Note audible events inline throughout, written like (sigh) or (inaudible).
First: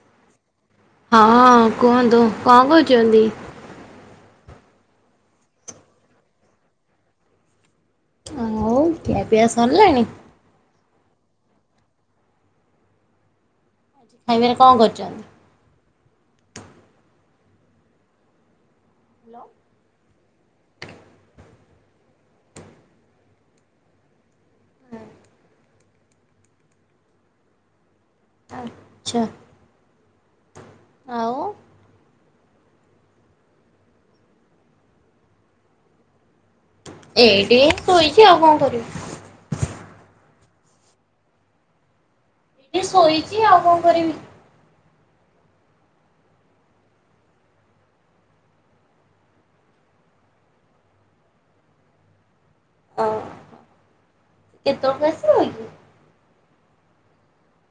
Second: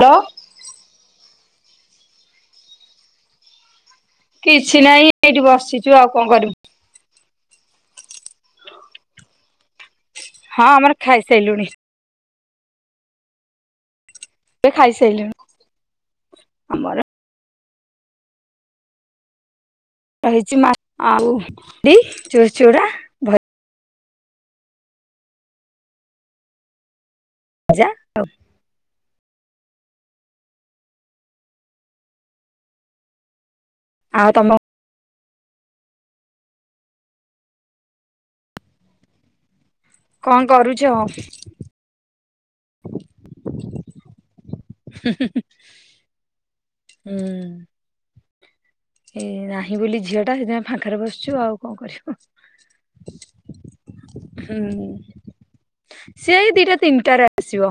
(inaudible) ଲୋ। ହଁ କୁହନ୍ତୁ କଣ କହୁଚନ୍ତି? କିଛି ନାହିଁ ଏଇଠି ବସିଛୁ ଆଉ କଣ କରିବୁ। ହଉ ଖିଆ ପିଆ ସଲାଣି? ହଁ ଆମର ଖାଇସାଇଲୁଣି। ଖାଇବାରେ କଣ (inaudible) କରିଛନ୍ତି? ଖାଇସାଇଲୁଣୁ। ଆମର (unintelligible) ରହିଛି ମା ଆଉ (unintelligible) ଚୁଡଚୁଡ଼ା। ହଁ। (unintelligible) ଆଛା। ଆଉ? ଆଉ ତମ ଏଇଠି ଶୋଇଛି ଆଉ କଣ କରିବୁ? କଁ କରୁଛ? ଟିକେ ଶୋଇଛି। ଆଉ କଣ କରିବି? ହୁଁ। ଏ ନାହିଁ ବୋଲି ଝିଅଟା ସେଥିପାଇଁ ଫାଙ୍କାରେ ବସିଛୁ। ଆଉ କଣ କରିବୁ? ହୁଁ। କେତେବେଳକୁ ଆସିବ କି? ସେଇ ଦିଟା ତିନିଟାରେ ଆସିବ।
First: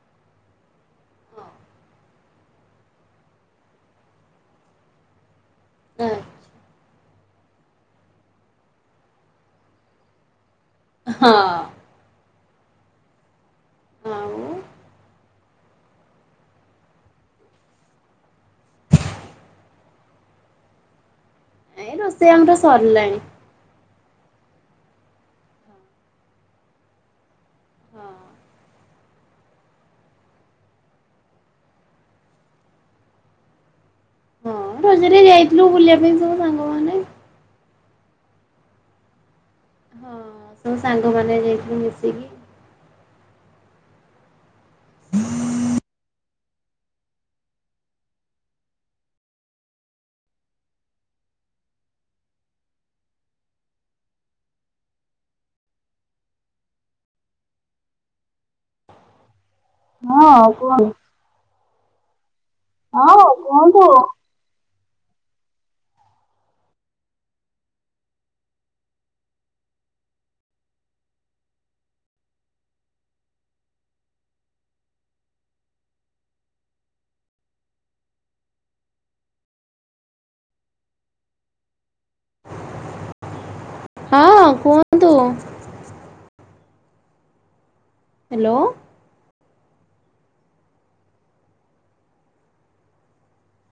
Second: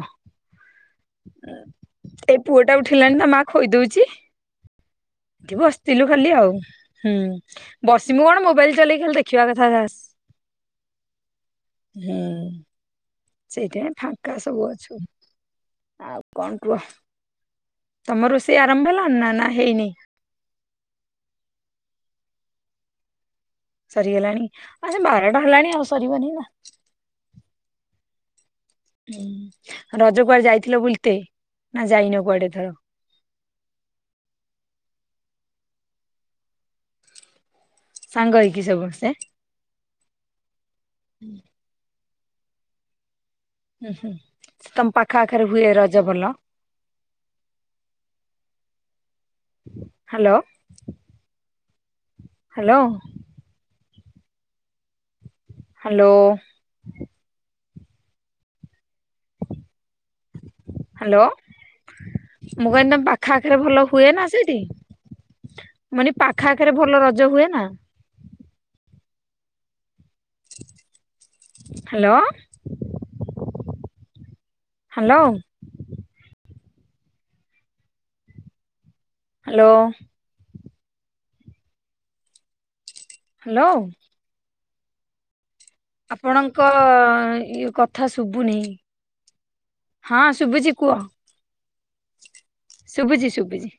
ଏ ପୁଅଟା ଉଠିଲାଣି ନା ମା ଖୋଇଦଉଛି। ଏଇଠି ବସ ଥିଲୁ ଖାଲି ଆଉ। ହୁଁ ବସିମୁ କଣ ମୋବାଇଲ ଚଲେଇକି ଖଲି ଦେଖିବା କଥା ଖାସ୍। ହଁ। ହୁଁ। ସେଇଥି ପାଇଁ ଫାଙ୍କା ଆଉ ସବୁ ଅଛୁ। ଆଉ କଣ କୁହ? ତମ ରୋଷେଇ ଆରମ୍ଭ ହେଲଣି ନା ନା ହେଇନି? ଏ ରୋଷେଇ ଆମର ସରିଲାଣି। ସରିଗଲାଣି। ଆ ସେ ବାରଟା ହେଲାଣି ଆଉ ସରିବନି ନା। ହୁଁ। ରଜ କୁଆଡେ ଯାଇଥିଲ ବୁଲିତେ? ନା ଯାଇନ କୁଆଡେ ଏଥର? ହଁ ରଜରେ ଯାଇଥିଲୁ ବୁଲିବା ପାଇଁ ସବୁ ସାଙ୍ଗ ସାଙ୍ଗ ହେଇକି ସମସ୍ତେ? ହଁ। ଆଉ ସାଙ୍ଗମାନେ ଯାଇଥିଲୁ ମିଶିକି ହୁଁ ହୁଁ। ତମ ପାଖ ଆଖରେ ହୁଏ ରଜ ଭଲ? ହ୍ୟାଲୋ? ହ୍ୟାଲୋ? ହ୍ୟାଲୋ? ହଁ କୁହ। ହ୍ୟାଲୋ! ମୁଁ କହିନି ତମ ହଁ ପାଖ ଆଖରେ କୁହନ୍ତୁ। ଭଲ ହୁଏ ନା ସେଇଠି? ମାନେ ପାଖ ଆଖରେ ଭଲ ରଜ ହୁଏ ନା? ହ୍ୟାଲୋ! ହ୍ୟାଲୋ! ହ୍ୟାଲୋ? ହ୍ୟାଲୋ? ହଁ କୁହନ୍ତୁ। ଆପଣଙ୍କ ଇ-କଥା ଶୁଭୁନି। ହ୍ୟାଲୋ। ହଁ ଶୁଭୁଛି କୁହ। ଶୁଭୁଛି ଶୁଭିଛି।